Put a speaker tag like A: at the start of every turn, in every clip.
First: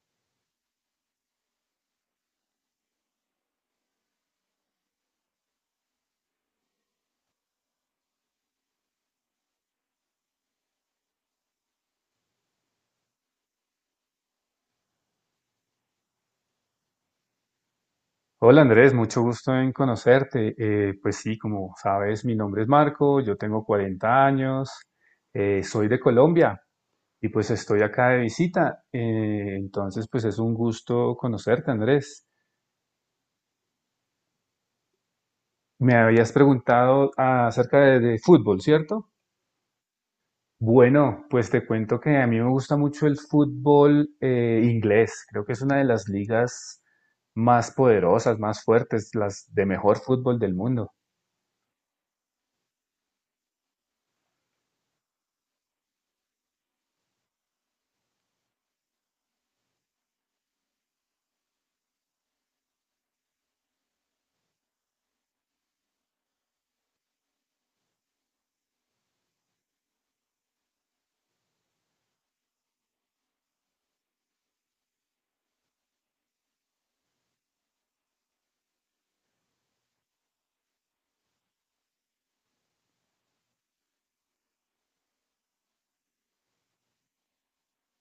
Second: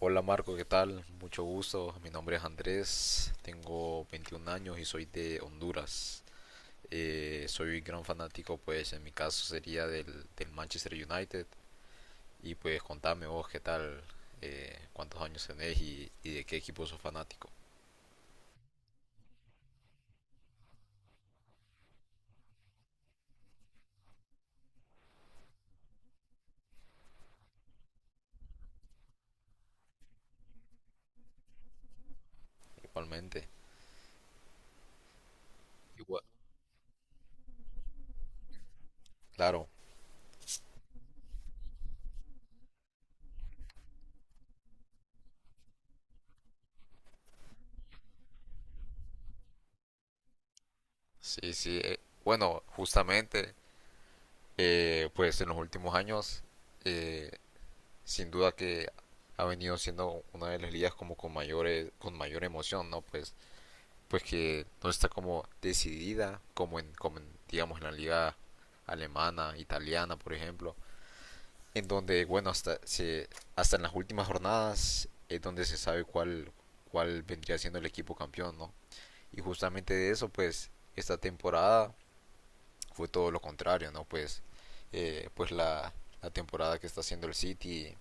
A: Hola Marco, ¿qué tal? Mucho gusto. Mi nombre es Andrés, tengo 21 años y soy de Honduras. Soy gran fanático, pues en mi caso sería del Manchester United. Y pues contame vos qué tal, cuántos años tenés y de qué equipo sos fanático.
B: Hola Andrés, mucho gusto en conocerte. Pues sí, como sabes, mi nombre es Marco, yo tengo 40 años, soy de Colombia y pues estoy acá de visita. Entonces, pues es un gusto conocerte, Andrés.
A: Igualmente.
B: Me
A: Igual.
B: habías preguntado acerca de fútbol, ¿cierto?
A: Claro,
B: Bueno, pues te cuento que a mí me gusta mucho el fútbol inglés. Creo que es una de las ligas más poderosas, más fuertes, las de mejor fútbol del mundo.
A: sí, sí. Bueno, Justamente, pues en los últimos años eh, sin duda que ha venido siendo una de las ligas como con con mayor emoción, ¿no? Pues que no está como decidida digamos, en la liga alemana, italiana, por ejemplo, en donde, hasta en las últimas jornadas es donde se sabe cuál vendría siendo el equipo campeón, ¿no? Y justamente de eso, pues, esta temporada fue todo lo contrario, ¿no? Eh, pues la, la temporada que está haciendo el City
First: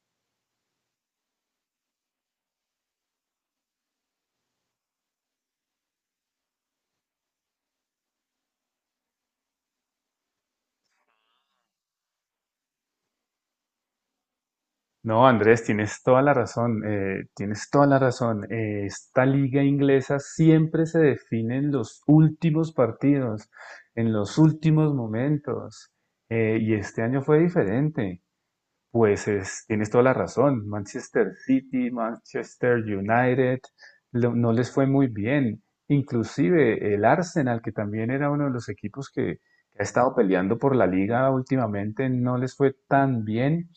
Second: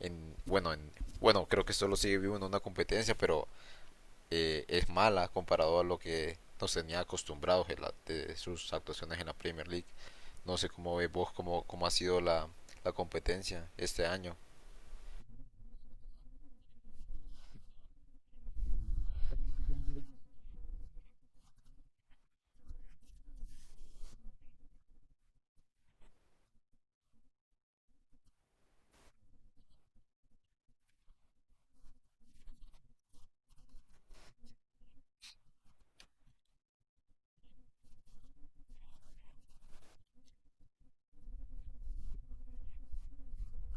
A: en bueno, en, bueno, creo que solo sigue vivo en una competencia, pero es mala comparado a lo que nos tenía acostumbrados en de sus actuaciones en la Premier League. No sé cómo ves vos, cómo ha sido la competencia este año.
B: No, Andrés, tienes toda la razón, tienes toda la razón. Esta liga inglesa siempre se define en los últimos partidos, en los últimos momentos. Y este año fue diferente. Pues tienes toda la razón. Manchester City, Manchester United, no les fue muy bien. Inclusive el Arsenal, que también era uno de los equipos que ha estado peleando por la liga últimamente, no les fue tan bien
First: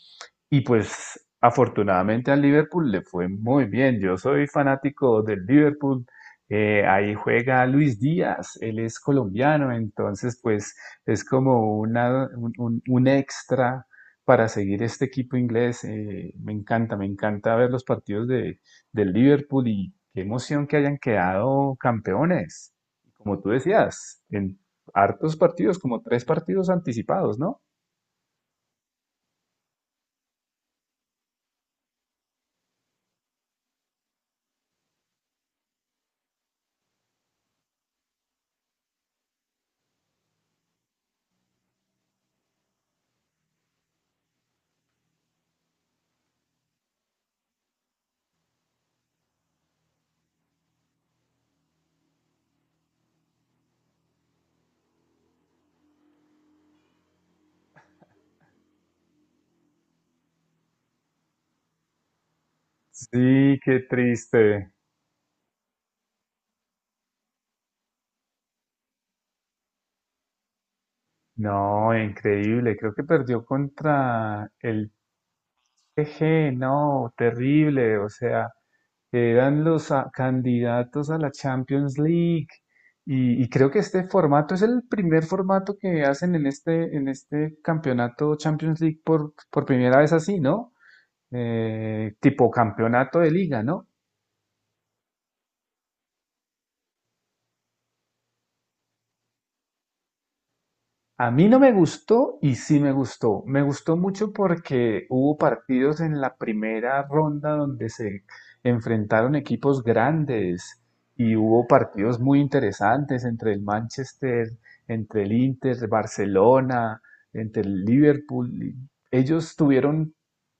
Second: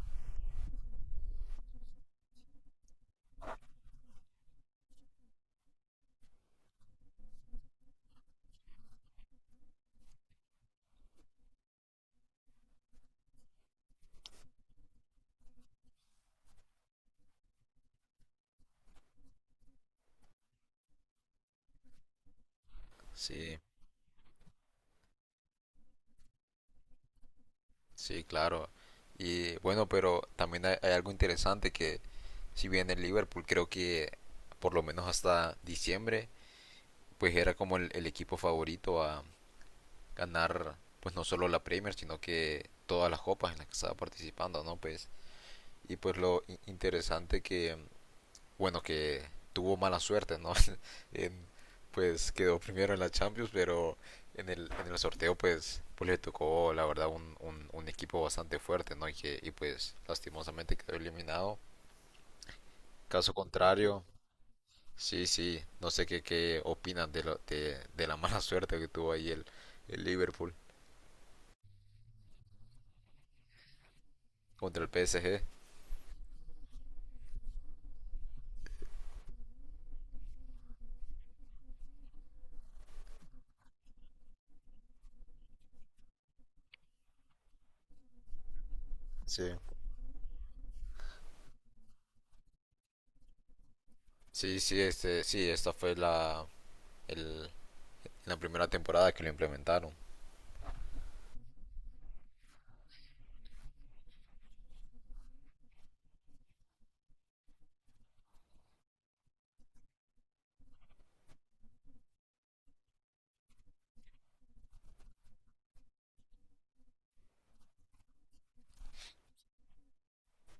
B: y pues afortunadamente al Liverpool le fue muy bien. Yo soy fanático del Liverpool. Ahí juega Luis Díaz, él es colombiano, entonces pues es como un extra para seguir este equipo inglés. Me encanta ver los partidos del Liverpool y qué emoción que hayan quedado campeones. Como tú
A: Sí,
B: decías, en hartos partidos, como tres partidos anticipados, ¿no?
A: sí, claro. Y bueno, pero también hay algo interesante que si bien el Liverpool creo que por lo menos hasta diciembre, pues era como el equipo favorito a ganar pues no solo la Premier, sino que todas las copas en las que estaba participando, ¿no? Pues lo interesante que bueno que tuvo mala suerte, ¿no? En- pues quedó primero en la Champions, pero en el sorteo pues le tocó la verdad un equipo bastante fuerte, ¿no? Y pues lastimosamente quedó eliminado. Caso
B: Sí, qué
A: contrario,
B: triste.
A: sí, sí, no sé qué opinan de, de la mala suerte que tuvo ahí el Liverpool
B: No, increíble. Creo que perdió contra
A: contra el
B: el
A: PSG.
B: P G. No, terrible. O sea, eran los candidatos a la Champions League. Y creo que este formato es el primer formato que hacen en este campeonato Champions League
A: Sí.
B: por primera vez así, ¿no? Tipo campeonato de liga, ¿no?
A: Sí, sí, este, sí, esta fue la, el- La primera temporada que lo implementaron.
B: A mí no me gustó y sí me gustó. Me gustó mucho porque hubo partidos en la primera ronda donde se enfrentaron equipos grandes y hubo partidos muy interesantes entre el Manchester, entre el Inter, Barcelona, entre el Liverpool. Ellos tuvieron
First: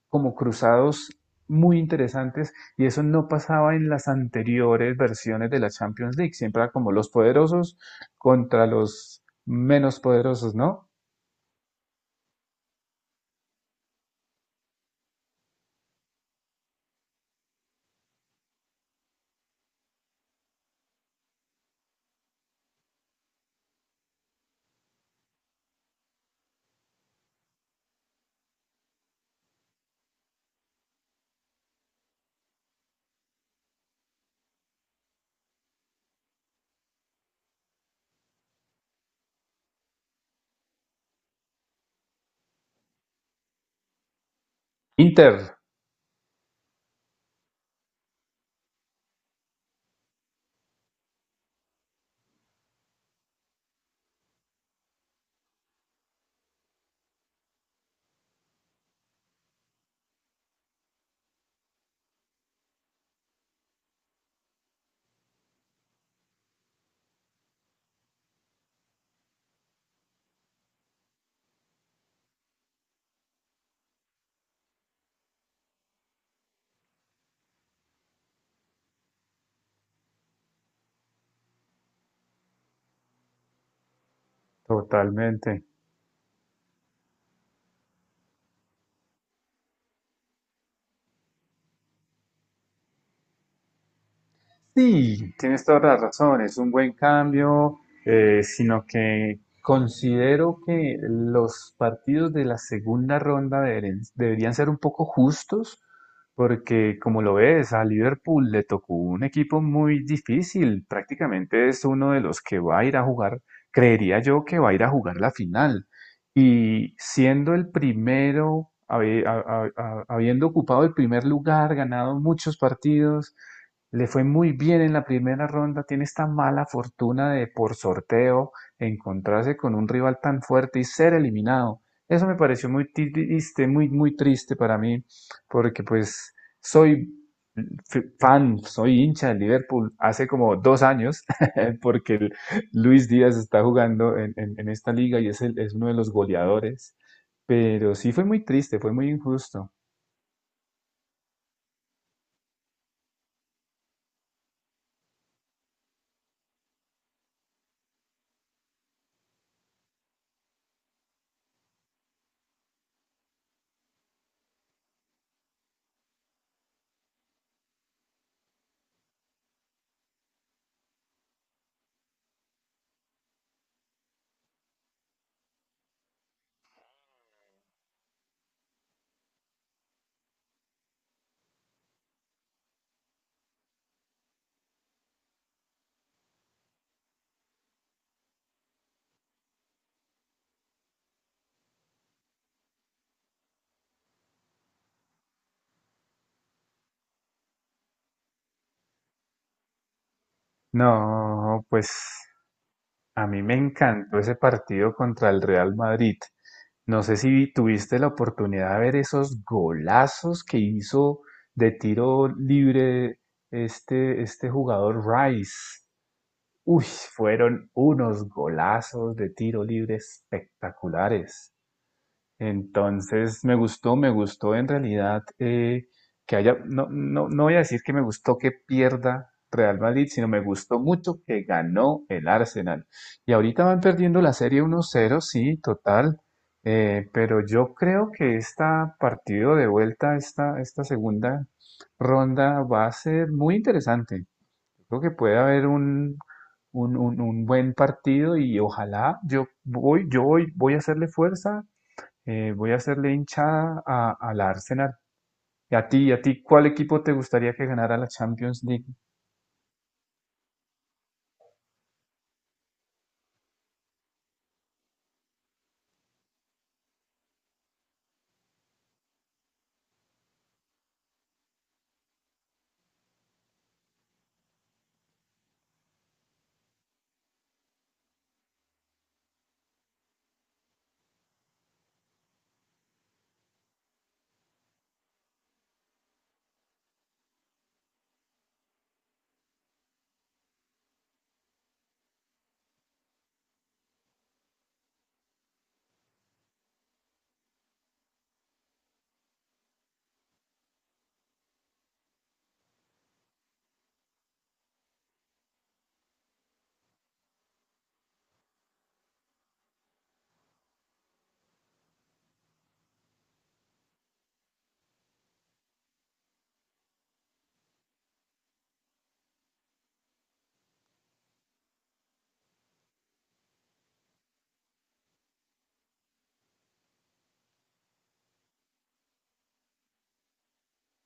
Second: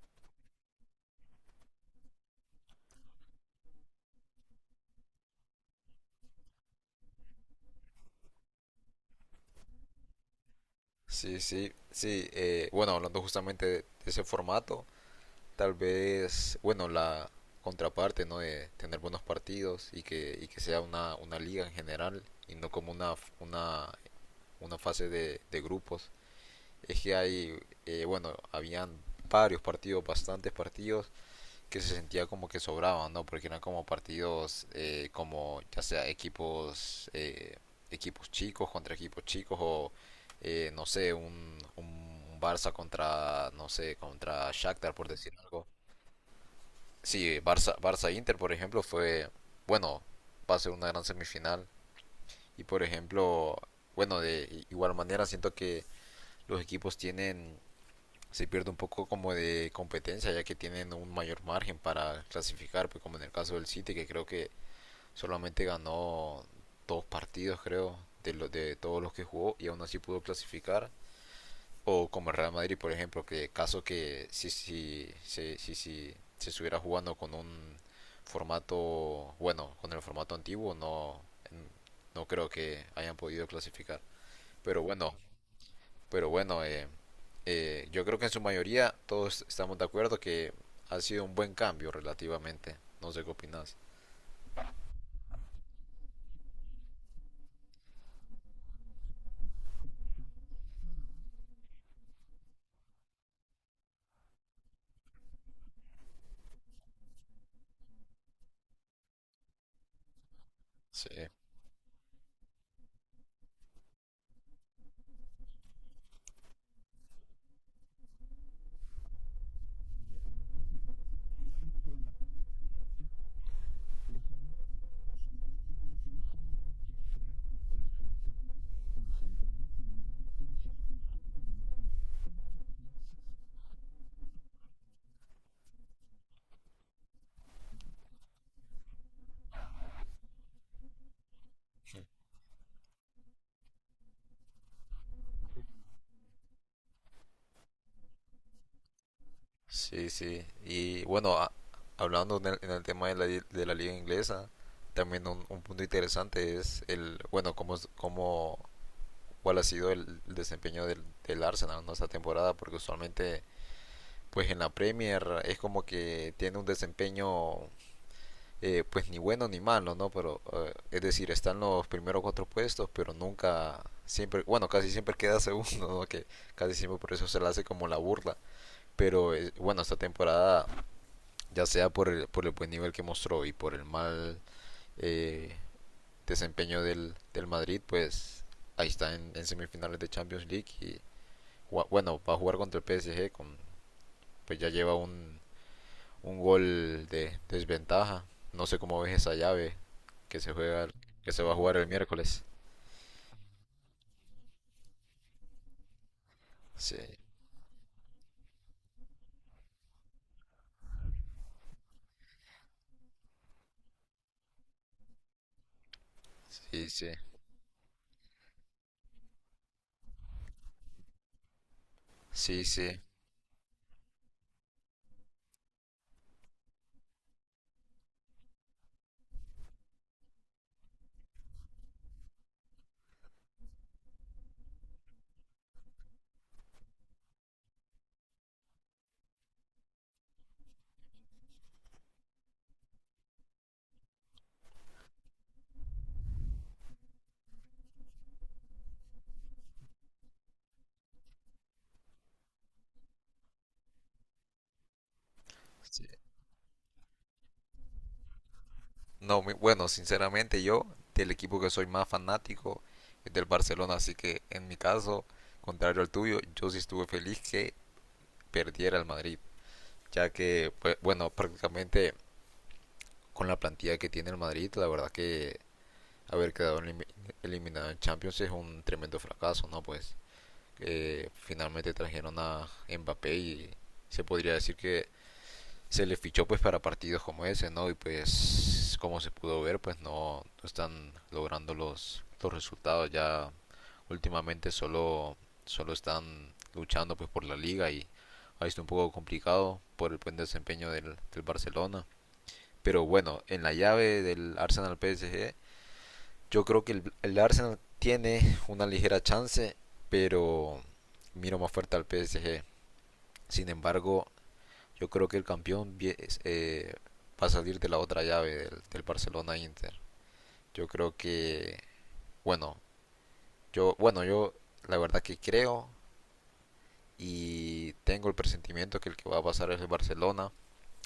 B: como cruzados muy interesantes y eso no pasaba en las anteriores versiones de la Champions League. Siempre era como los poderosos contra los menos poderosos, ¿no?
A: Sí, sí, sí. Bueno, hablando justamente de ese formato, tal vez, bueno, la contraparte, ¿no? De tener buenos partidos y y que sea una liga en general y no como una, una fase de grupos. Es que hay, bueno, habían varios partidos, bastantes partidos que se sentía como que sobraban, ¿no? Porque eran como partidos, como ya sea equipos, equipos chicos contra equipos chicos o no sé, un Barça contra, no sé, contra Shakhtar por decir
B: Inter,
A: algo. Sí, Barça Inter, por ejemplo, fue, bueno, va a ser una gran semifinal. Y por ejemplo, bueno, de igual manera siento que los equipos tienen se pierde un poco como de competencia, ya que tienen un mayor margen para clasificar, pues como en el caso del City, que creo que solamente ganó dos partidos, creo, de todos los que jugó y aún así pudo clasificar. O como el Real Madrid, por ejemplo, que caso que si se estuviera jugando con un formato, bueno, con el formato antiguo, no creo que hayan podido clasificar. Pero bueno,
B: totalmente.
A: pero bueno, eh, yo creo que en su mayoría todos estamos de acuerdo que ha sido un buen cambio relativamente. No sé qué opinas.
B: Sí, tienes toda la razón, es un buen cambio, sino que considero que los partidos de la segunda ronda deberían ser un poco justos, porque como lo ves, a Liverpool le tocó un equipo muy difícil,
A: Sí,
B: prácticamente es uno de los que va a ir a jugar, creería yo que va a ir a jugar la final, y siendo el primero, habiendo ocupado el primer lugar, ganado muchos partidos, le fue muy bien en la primera ronda, tiene esta mala fortuna de por sorteo encontrarse con un rival tan fuerte y ser eliminado. Eso me pareció muy triste, muy, muy triste para mí, porque pues soy fan, soy hincha del Liverpool hace como dos años, porque el Luis Díaz está jugando en, en esta liga y es, es uno de los goleadores, pero sí fue muy triste, fue muy injusto.
A: sí, sí. Hablando en el tema de la liga inglesa, también un punto interesante es el, cómo, cuál ha sido el desempeño del Arsenal en esta temporada, porque usualmente, pues en la Premier es como que tiene un desempeño pues ni bueno ni malo, ¿no? Pero es decir, están los primeros cuatro puestos, pero nunca, siempre, bueno, casi siempre queda segundo, ¿no? Que casi siempre por eso se le hace como la burla. Pero bueno, esta temporada, ya sea por por el buen nivel que mostró y por el mal eh, desempeño del Madrid, pues ahí está en semifinales de Champions League y bueno, va a jugar contra el PSG, con, pues ya lleva un gol de desventaja. No sé cómo ves esa llave que se juega, que se va a
B: No,
A: jugar el
B: pues
A: miércoles.
B: a mí me encantó ese partido contra el Real Madrid.
A: Sí,
B: No sé si tuviste la oportunidad de ver esos golazos que hizo de tiro libre este jugador Rice. Uy,
A: sí, sí,
B: fueron unos golazos de tiro libre espectaculares.
A: sí, sí.
B: Entonces me gustó en realidad que haya, no, no, no voy a decir que me gustó que pierda Real Madrid, sino me gustó mucho que ganó el Arsenal. Y ahorita van perdiendo la serie uno cero, sí, total, pero yo creo que esta partido de vuelta, esta segunda ronda va a ser muy interesante. Creo que puede haber un buen partido y ojalá voy a hacerle fuerza voy a hacerle hinchada a, al Arsenal.
A: sí.
B: Y a ti, cuál equipo te gustaría que ganara la Champions League?
A: No, bueno, sinceramente yo del equipo que soy más fanático es del Barcelona, así que en mi caso, contrario al tuyo, yo sí estuve feliz que perdiera el Madrid, ya que, pues, bueno, prácticamente con la plantilla que tiene el Madrid, la verdad que haber quedado eliminado en Champions es un tremendo fracaso, ¿no? Pues finalmente trajeron a Mbappé y se podría decir que se le fichó pues para partidos como ese, ¿no? Y pues como se pudo ver, pues no están logrando los resultados ya últimamente solo están luchando pues por la liga y ha sido un poco complicado por el buen desempeño del Barcelona. Pero bueno, en la llave del Arsenal PSG yo creo que el Arsenal tiene una ligera chance, pero miro más fuerte al PSG. Sin embargo, yo creo que el campeón eh, va a salir de la otra llave del Barcelona Inter. Yo creo que, bueno, yo, bueno, yo La verdad que creo y tengo el presentimiento que el que va a pasar es el Barcelona.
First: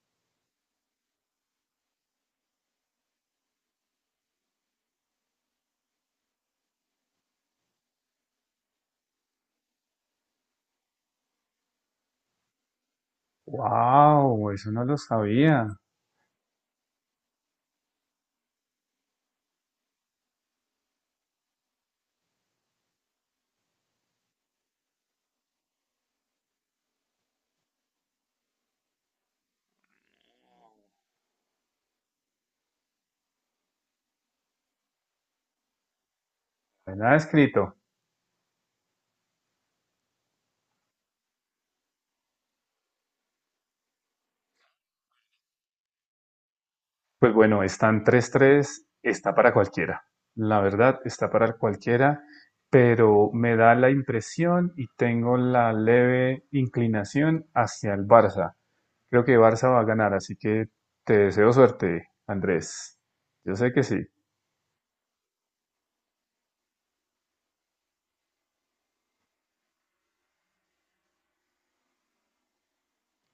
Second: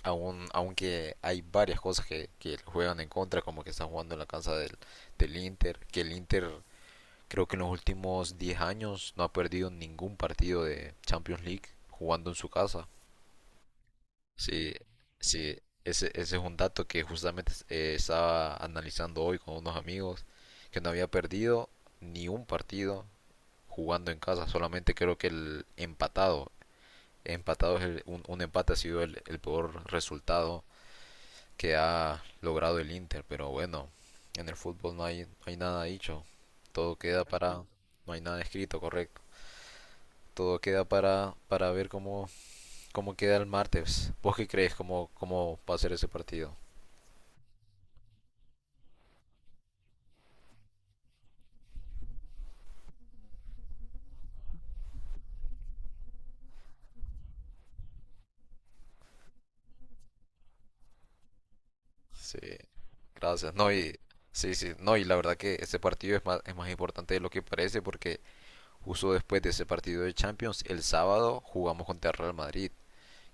A: Aunque hay varias cosas que juegan en contra, como que están jugando en la casa del Inter, que el Inter creo que en los últimos 10 años no ha perdido ningún partido de Champions League jugando en su casa.
B: ¡Wow! Eso
A: Sí,
B: no lo sabía.
A: ese es un dato que justamente estaba analizando hoy con unos amigos, que no había perdido ni un partido jugando en casa, solamente creo que empatado un empate ha sido el peor resultado que ha logrado el Inter, pero bueno, en el fútbol no hay nada dicho, todo
B: Nada
A: queda para,
B: escrito.
A: no hay nada escrito, correcto. Todo queda para ver cómo queda el martes. ¿Vos qué crees cómo, cómo va a ser ese partido?
B: Pues bueno, están tres tres está para cualquiera. La verdad, está para cualquiera, pero me da la impresión y tengo la leve inclinación hacia el Barça. Creo que Barça va a ganar, así que te deseo suerte,
A: Sí,
B: Andrés.
A: gracias.
B: Yo
A: No,
B: sé que
A: y
B: sí.
A: sí, sí, no, y la verdad que ese partido es es más importante de lo que parece porque justo después de ese partido de Champions, el sábado jugamos contra el Real Madrid,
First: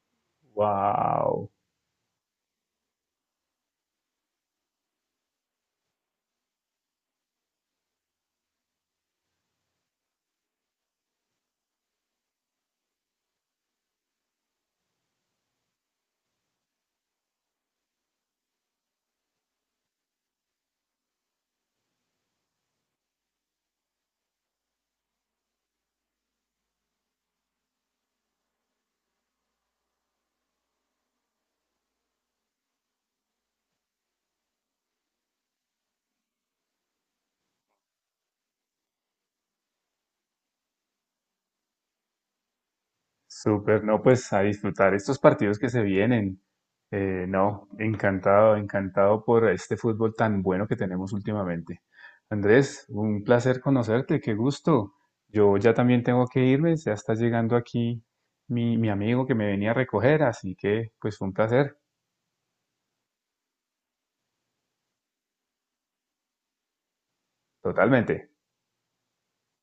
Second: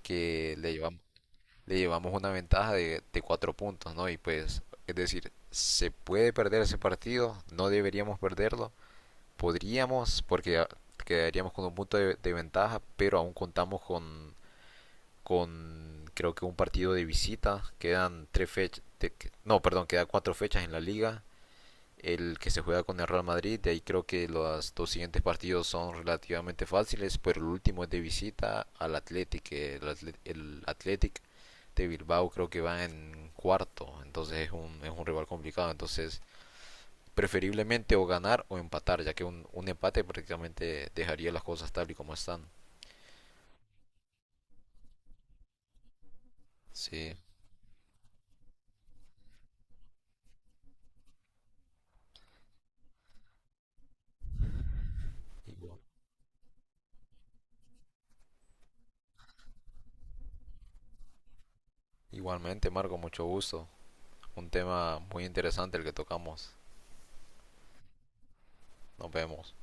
A: que
B: ¡Wow!
A: le llevamos una ventaja de 4 puntos, ¿no? Y pues, es decir, se puede perder ese partido, no deberíamos perderlo, podríamos, porque quedaríamos con un punto de ventaja, pero aún contamos con creo que un partido de visita. Quedan tres fechas, de, no, perdón, Quedan 4 fechas en la liga. El que se juega con el Real Madrid, de ahí creo que los dos siguientes partidos son relativamente fáciles, pero el último es de visita al Athletic. El Athletic de Bilbao creo que va en cuarto, entonces es es un rival complicado. Entonces preferiblemente o ganar o empatar, ya que un empate prácticamente dejaría las cosas tal y como están.
B: Súper, no, pues a disfrutar estos partidos que se vienen.
A: Sí,
B: No, encantado, encantado por este fútbol tan bueno que tenemos últimamente. Andrés, un placer conocerte, qué gusto. Yo ya
A: igual-
B: también tengo que irme, ya está llegando aquí mi amigo que me venía a recoger, así que pues fue un placer,
A: igualmente Marco, mucho gusto. Un tema muy interesante el que tocamos.
B: totalmente.
A: Nos vemos.